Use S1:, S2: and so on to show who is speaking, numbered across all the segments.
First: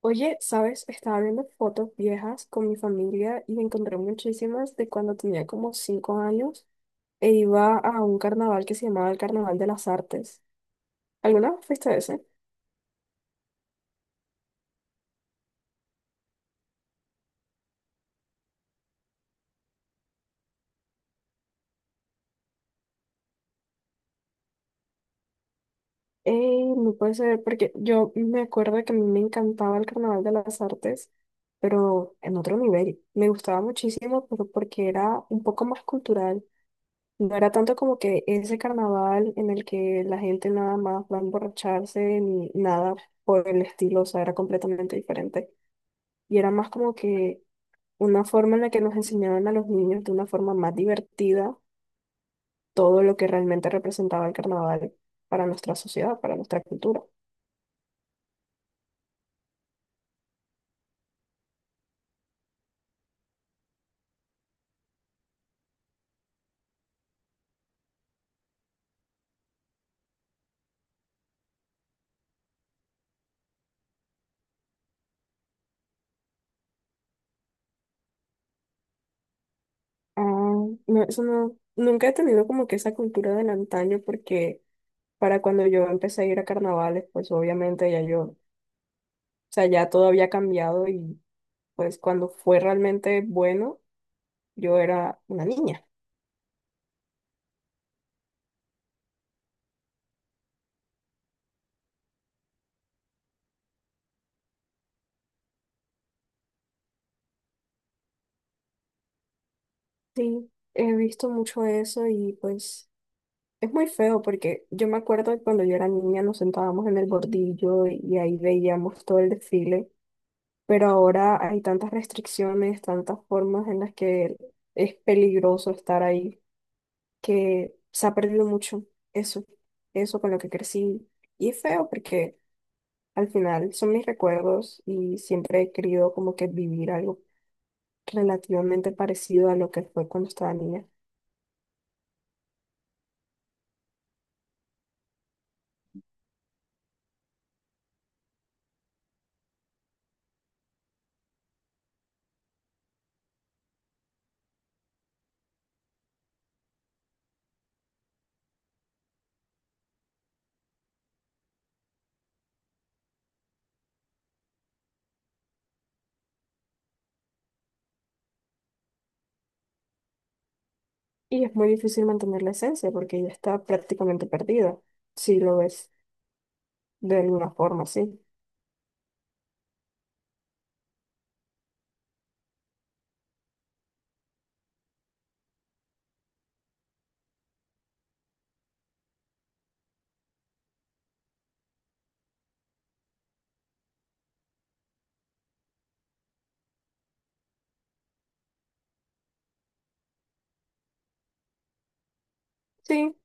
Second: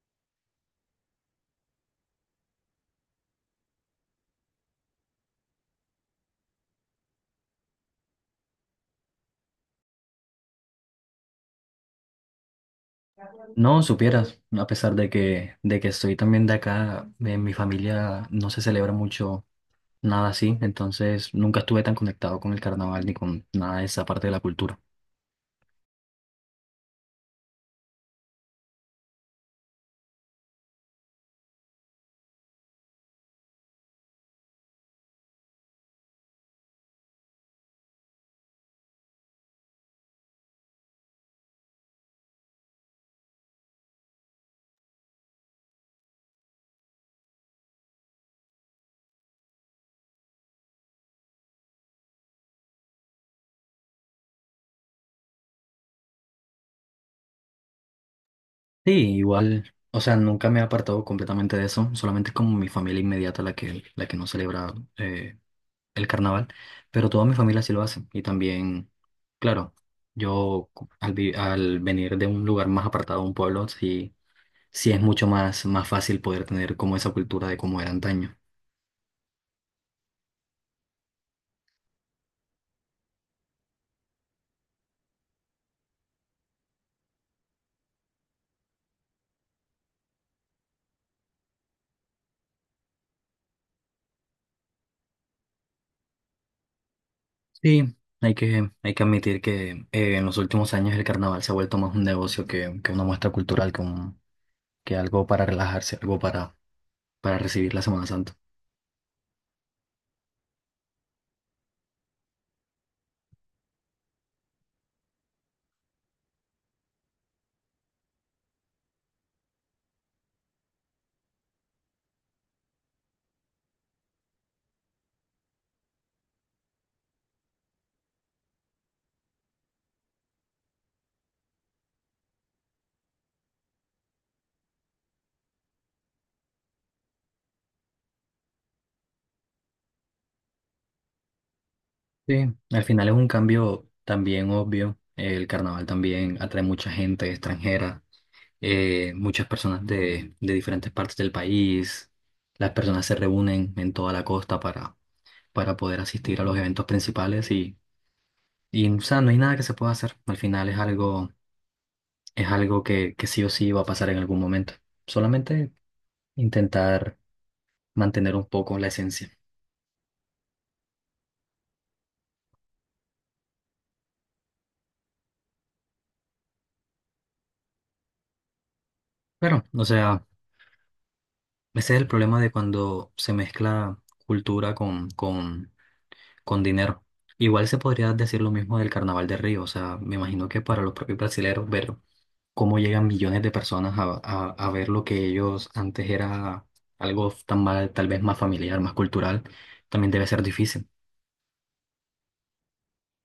S1: Oye, ¿sabes? Estaba viendo fotos viejas con mi familia y encontré muchísimas de cuando tenía como 5 años e iba a un carnaval que se llamaba el Carnaval de las Artes. ¿Alguna vez fuiste a ese?
S2: No, supieras, a pesar de que soy también de acá, en mi familia no se celebra mucho nada así, entonces nunca estuve tan conectado con el carnaval ni con nada de esa parte de la cultura.
S1: Ey, no puede ser, porque yo me acuerdo que a mí me encantaba el Carnaval de las Artes, pero en otro nivel. Me gustaba muchísimo, pero porque era un poco más cultural. No era tanto como que ese carnaval en el que la gente nada más va a emborracharse ni nada por el estilo, o sea, era completamente diferente. Y era más como que una forma en la que nos enseñaban a los niños de una forma más divertida todo lo que realmente representaba el carnaval para nuestra sociedad, para nuestra cultura.
S2: Sí, igual, o sea, nunca me he apartado completamente de eso, solamente como mi familia inmediata la que no celebra el carnaval, pero toda mi familia sí lo hace y también, claro, yo cu- al, vi- al venir de un lugar más apartado, un pueblo, sí, sí es mucho más fácil poder tener como esa cultura de cómo era antaño.
S1: Ah, no, eso no, nunca he tenido como que esa cultura del antaño porque para cuando yo empecé a ir a carnavales, pues obviamente ya yo, o sea, ya todo había cambiado y pues cuando fue realmente bueno, yo era una niña.
S2: Sí, hay que admitir que en los últimos años el carnaval se ha vuelto más un negocio que una muestra cultural, que algo para relajarse, algo para recibir la Semana Santa.
S1: Sí, he visto mucho eso y pues es muy feo porque yo me acuerdo que cuando yo era niña nos sentábamos en el bordillo y ahí veíamos todo el desfile, pero ahora hay tantas restricciones, tantas formas en las que es peligroso estar ahí, que se ha perdido mucho eso, eso con lo que crecí. Y es feo porque al final son mis recuerdos y siempre he querido como que vivir algo relativamente parecido a lo que fue cuando estaba niña.
S2: Sí, al final es un cambio también obvio. El carnaval también atrae mucha gente extranjera, muchas personas de diferentes partes del país. Las personas se reúnen en toda la costa para poder asistir a los eventos principales y o sea, no hay nada que se pueda hacer. Al final es algo que sí o sí va a pasar en algún momento. Solamente intentar mantener un poco la esencia.
S1: Y es muy difícil mantener la esencia porque ella está prácticamente perdida, si lo ves de alguna forma, sí.
S2: Pero, o sea, ese es el problema de cuando se mezcla cultura con dinero. Igual se podría decir lo mismo del Carnaval de Río. O sea, me imagino que para los propios brasileros ver cómo llegan millones de personas a ver lo que ellos antes era algo tan mal, tal vez más familiar, más cultural, también debe ser difícil.
S1: Sí,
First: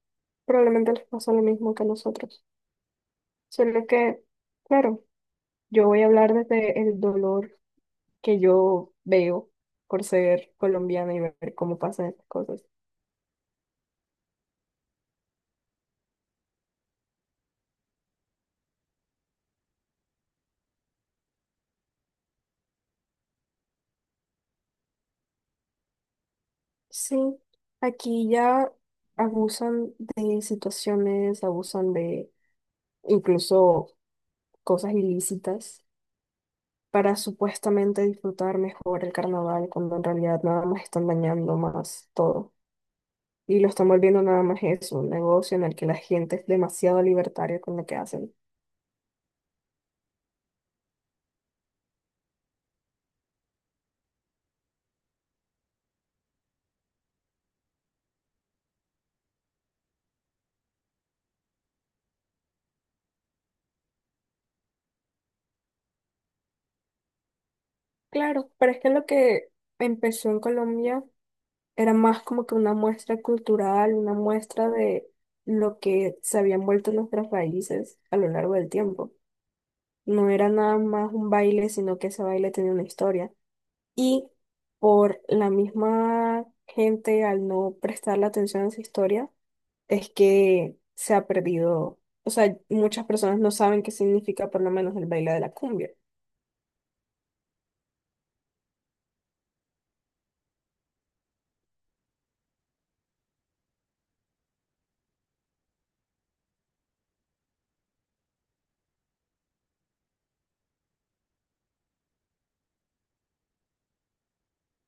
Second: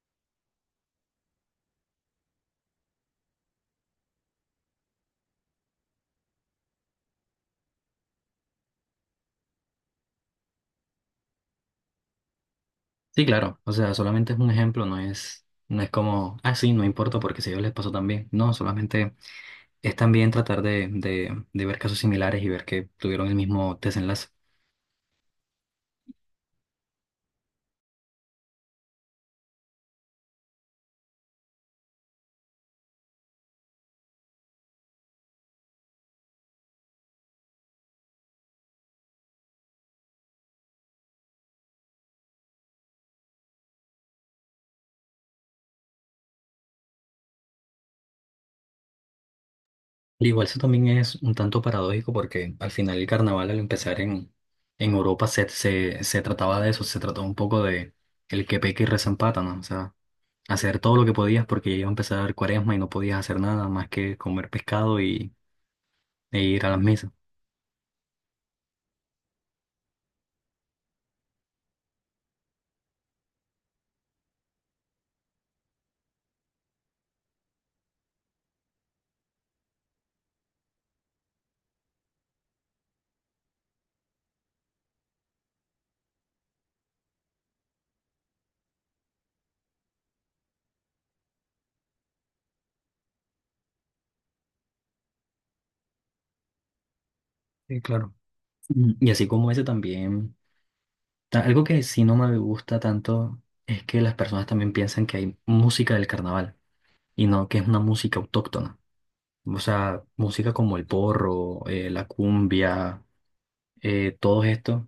S1: probablemente les pasa lo mismo que a nosotros. Solo que, claro, yo voy a hablar desde el dolor que yo veo por ser colombiana y ver cómo pasan estas cosas.
S2: Sí, claro, o sea, solamente es un ejemplo, no es como, ah, sí, no importa porque si a ellos les pasó también. No, solamente es también tratar de ver casos similares y ver que tuvieron el mismo desenlace.
S1: Sí, aquí ya abusan de situaciones, abusan de incluso cosas ilícitas para supuestamente disfrutar mejor el carnaval, cuando en realidad nada más están dañando más todo. Y lo están volviendo nada más eso, un negocio en el que la gente es demasiado libertaria con lo que hacen.
S2: Y igual eso también es un tanto paradójico porque al final el carnaval al empezar en Europa se trataba de eso, se trató un poco de el que peca y reza empata, ¿no? O sea, hacer todo lo que podías porque ya iba a empezar cuaresma y no podías hacer nada más que comer pescado e ir a las misas.
S1: Claro, pero es que lo que empezó en Colombia era más como que una muestra cultural, una muestra de lo que se habían vuelto nuestras raíces a lo largo del tiempo. No era nada más un baile, sino que ese baile tenía una historia. Y por la misma gente, al no prestarle atención a esa historia, es que se ha perdido. O sea, muchas personas no saben qué significa por lo menos el baile de la cumbia.
S2: Sí, claro. Y así como ese también. Algo que sí no me gusta tanto es que las personas también piensan que hay música del carnaval y no que es una música autóctona. O sea, música como el porro, la cumbia, todo esto,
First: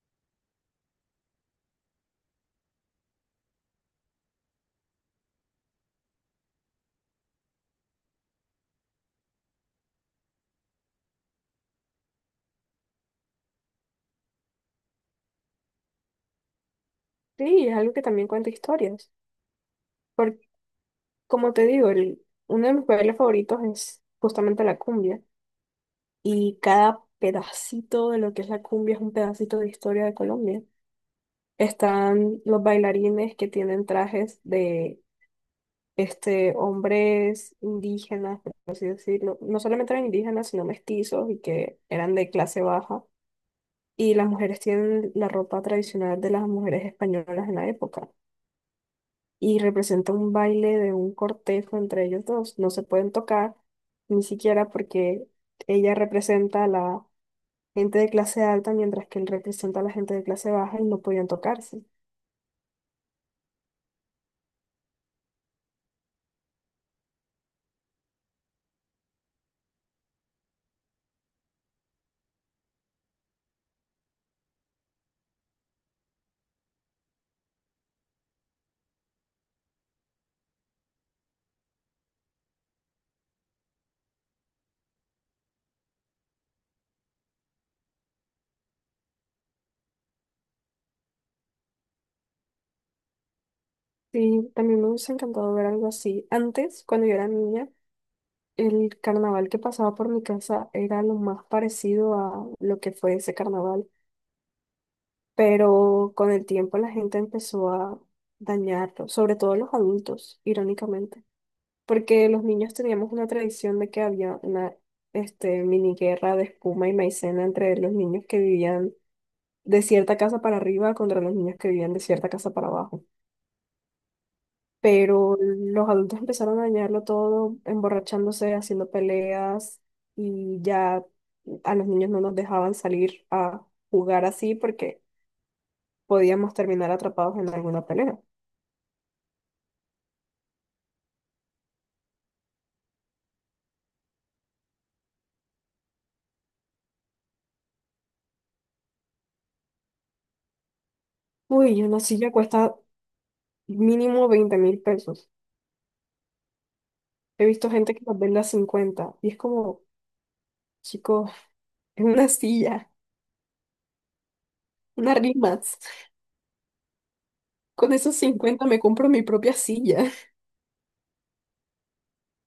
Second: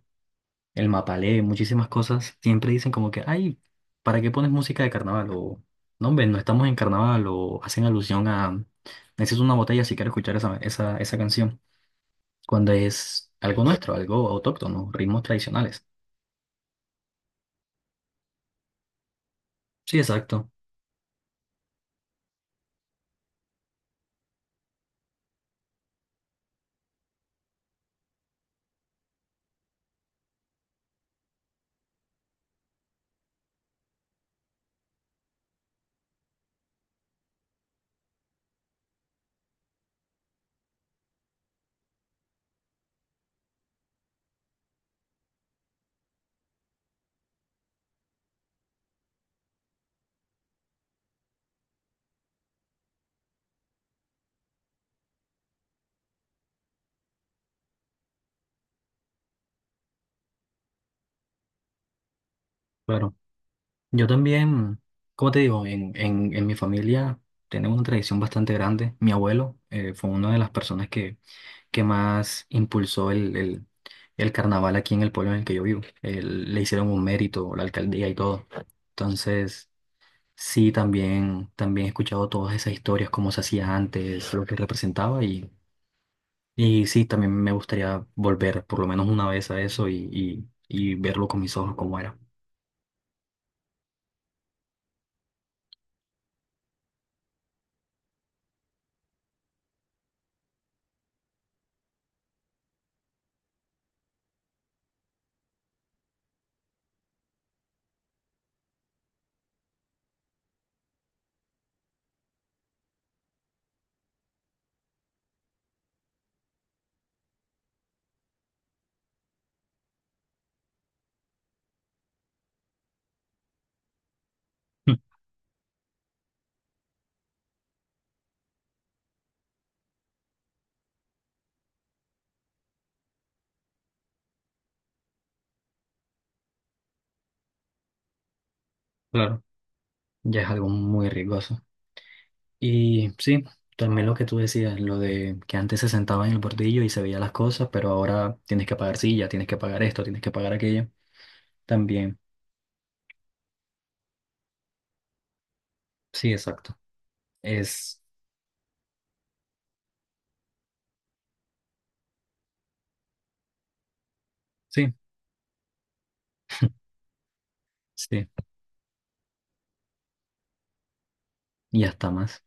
S2: el mapalé, muchísimas cosas, siempre dicen como que, ay, ¿para qué pones música de carnaval? O, no, hombre, no estamos en carnaval o hacen alusión a, necesito una botella si quiero escuchar esa canción, cuando es algo nuestro, algo autóctono, ritmos tradicionales.
S1: Sí, es algo que también cuenta historias.
S2: Sí,
S1: Porque,
S2: exacto.
S1: como te digo, uno de mis bailes favoritos es justamente la cumbia. Y cada pedacito de lo que es la cumbia es un pedacito de historia de Colombia. Están los bailarines que tienen trajes de este, hombres indígenas, por así decirlo, no solamente eran indígenas, sino mestizos y que eran de clase baja. Y las mujeres tienen la ropa tradicional de las mujeres españolas en la época. Y representa un baile de un cortejo entre ellos dos. No se pueden tocar, ni siquiera porque ella representa a la gente de clase alta, mientras que él representa a la gente de clase baja y no podían tocarse.
S2: Claro. Yo también, como te digo, en mi familia tenemos una tradición bastante grande. Mi abuelo fue una de las personas que más impulsó el carnaval aquí en el pueblo en el que yo vivo. Le hicieron un mérito, la alcaldía y todo. Entonces, sí, también he escuchado todas esas historias, cómo se hacía antes, lo que representaba y sí, también me gustaría volver por lo menos una vez a eso y, y verlo con mis ojos cómo era.
S1: Sí, también me hubiese encantado ver algo así. Antes, cuando yo era niña, el carnaval que pasaba por mi casa era lo más parecido a lo que fue ese carnaval, pero con el tiempo la gente empezó a dañarlo, sobre todo los adultos, irónicamente, porque los niños teníamos una tradición de que había una este, mini guerra de espuma y maicena entre los niños que vivían de cierta casa para arriba contra los niños que vivían de cierta casa para abajo. Pero los adultos empezaron a dañarlo todo, emborrachándose, haciendo peleas y ya a los niños no nos dejaban salir a jugar así porque podíamos terminar atrapados en alguna pelea.
S2: Claro, ya es algo muy riesgoso. Y sí, también lo que tú decías, lo de que antes se sentaba en el bordillo y se veía las cosas, pero ahora tienes que pagar silla, tienes que pagar esto, tienes que pagar aquello.
S1: Uy, una
S2: También,
S1: silla cuesta mínimo 20.000 pesos.
S2: sí, exacto.
S1: He visto gente
S2: Es,
S1: que las vende a 50 y es como, chicos, es una silla,
S2: sí,
S1: unas rimas. Con esos
S2: sí,
S1: 50 me compro mi propia silla.
S2: y hasta más.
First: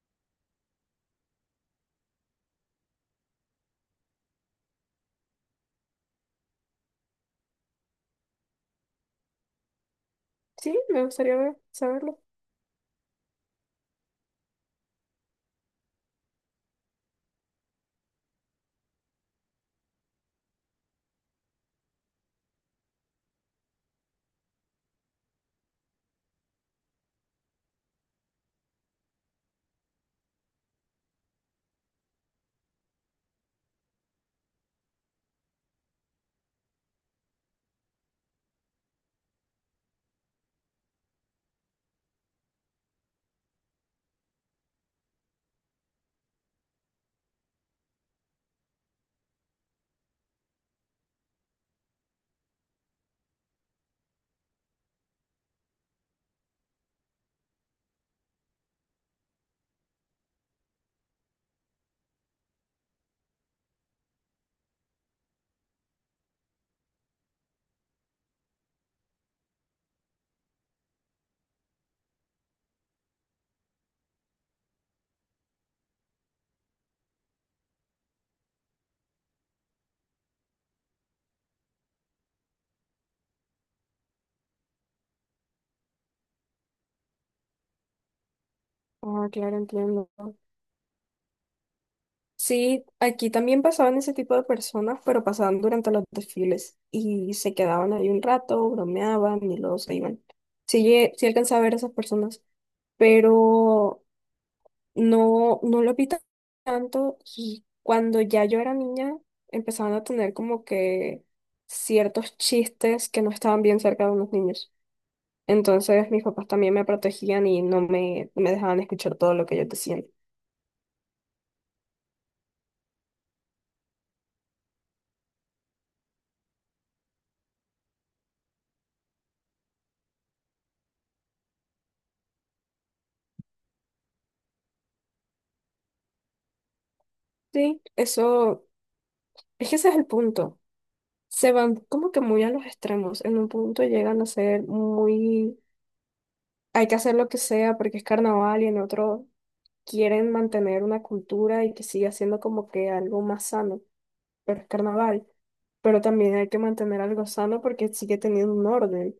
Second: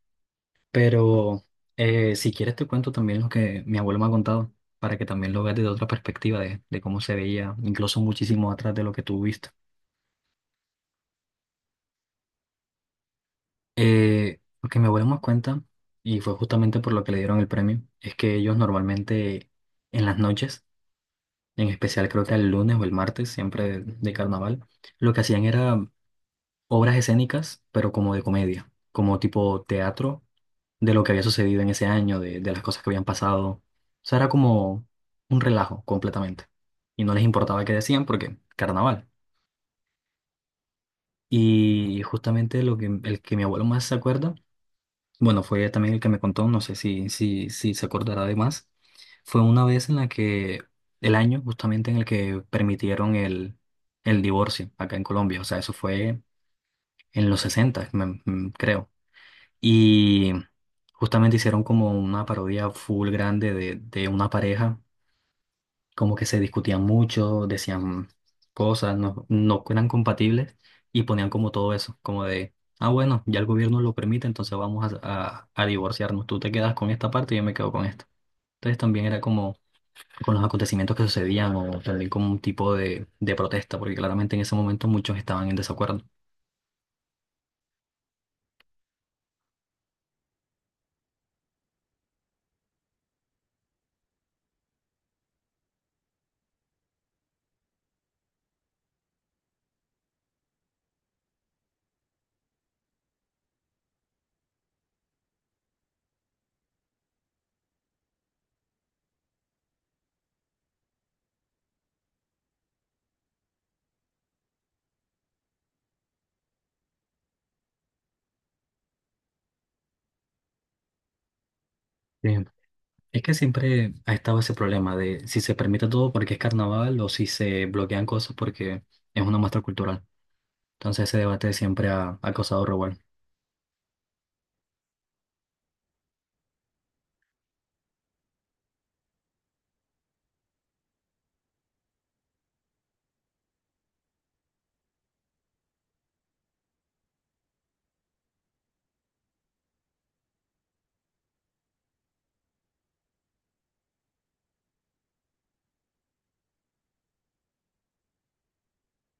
S2: Pero si quieres te cuento también lo que mi abuelo me ha contado, para que también lo veas desde otra perspectiva, de cómo se veía, incluso muchísimo atrás de lo que tú viste.
S1: Sí, me gustaría saberlo.
S2: Lo que mi abuelo me cuenta, y fue justamente por lo que le dieron el premio, es que ellos normalmente en las noches en especial creo que el lunes o el martes, siempre de carnaval, lo que hacían era obras escénicas, pero como de comedia, como tipo teatro de lo que había sucedido en ese año, de las cosas que habían pasado. O sea, era como un relajo completamente. Y no les importaba qué decían porque carnaval. Y justamente el que mi abuelo más se acuerda. Bueno, fue también el que me contó, no sé si se acordará de más. Fue una vez en la que, el año justamente en el que permitieron el divorcio acá en Colombia, o sea, eso fue en los 60, creo. Y justamente hicieron como una parodia full grande de una pareja como que se discutían mucho, decían cosas, no eran compatibles y ponían como todo eso, como de, ah, bueno, ya el gobierno lo permite, entonces vamos a divorciarnos, tú te quedas con esta parte y yo me quedo con esta. Entonces también era como con los acontecimientos que sucedían o también como un tipo de protesta, porque claramente en ese momento muchos estaban en desacuerdo.
S1: Ah, claro, entiendo. Sí, aquí también pasaban ese tipo de personas, pero pasaban durante los desfiles y se quedaban ahí un rato, bromeaban y luego se iban. Sí, sí alcanzaba a ver a esas personas, pero no, no lo vi tanto y cuando ya yo era niña empezaban a tener como que ciertos chistes que no estaban bien cerca de unos niños. Entonces mis papás también me protegían y no me dejaban escuchar todo lo que ellos decían.
S2: Sí. Es que siempre ha estado ese problema de si se permite todo porque es carnaval o si se bloquean cosas porque es una muestra cultural. Entonces ese debate siempre ha causado revuelo.
S1: Sí, eso, es que ese es el punto. Se van como que muy a los extremos. En un punto llegan a ser muy, hay que hacer lo que sea porque es carnaval y en otro quieren mantener una cultura y que siga siendo como que algo más sano, pero es carnaval. Pero también hay que mantener algo sano porque sigue teniendo un orden.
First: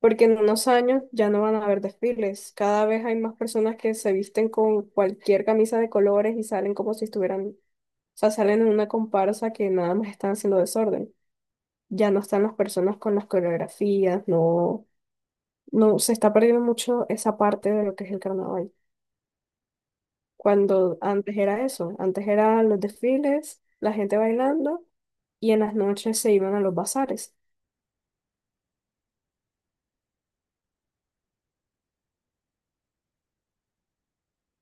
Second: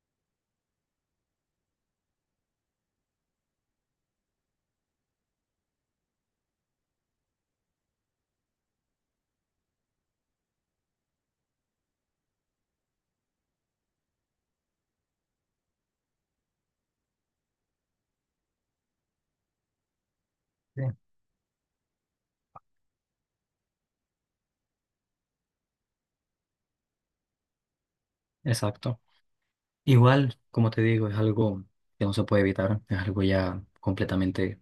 S1: Porque en unos años ya no van a haber desfiles. Cada vez hay más personas que se visten con cualquier camisa de colores y salen como si estuvieran, o sea, salen en una comparsa que nada más están haciendo desorden. Ya no están las personas con las coreografías, no, no, se está perdiendo mucho esa parte de lo que es el carnaval.
S2: Sí,
S1: Cuando antes era eso, antes eran los desfiles, la gente bailando y en las noches se iban a los bazares.
S2: exacto. Igual, como te digo, es algo que no se puede evitar, es algo ya completamente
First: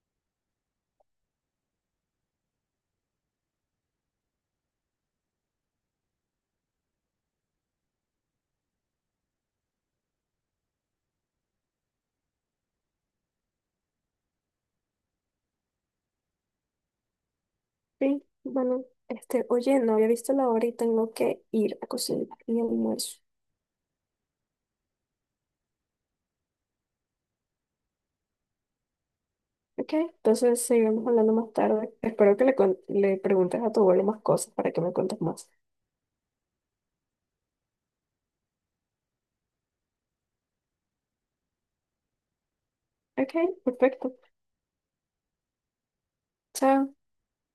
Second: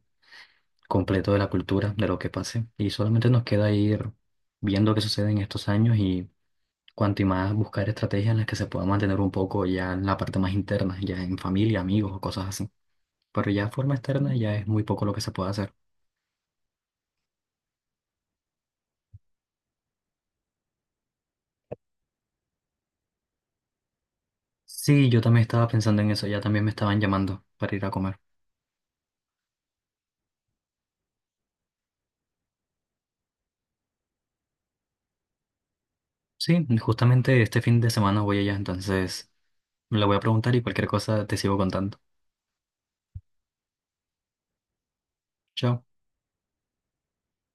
S2: completo de la cultura, de lo que pase, y solamente nos queda ir viendo qué sucede en estos años y cuanto y más buscar estrategias en las que se pueda mantener un poco ya en la parte más interna, ya en familia, amigos o cosas así. Pero ya de forma externa ya es muy poco lo que se puede hacer.
S1: Sí, bueno, este, oye, no había visto la hora y tengo que ir a cocinar mi almuerzo.
S2: Sí, yo también estaba pensando en eso, ya también me estaban llamando para ir a comer.
S1: Ok, entonces seguimos hablando más tarde. Espero que le, le preguntes a tu abuelo más cosas para que me cuentes más.
S2: Sí, justamente este fin de semana voy allá, entonces le voy a preguntar y cualquier cosa te sigo contando.
S1: Ok, perfecto.
S2: Chao.
S1: Chao.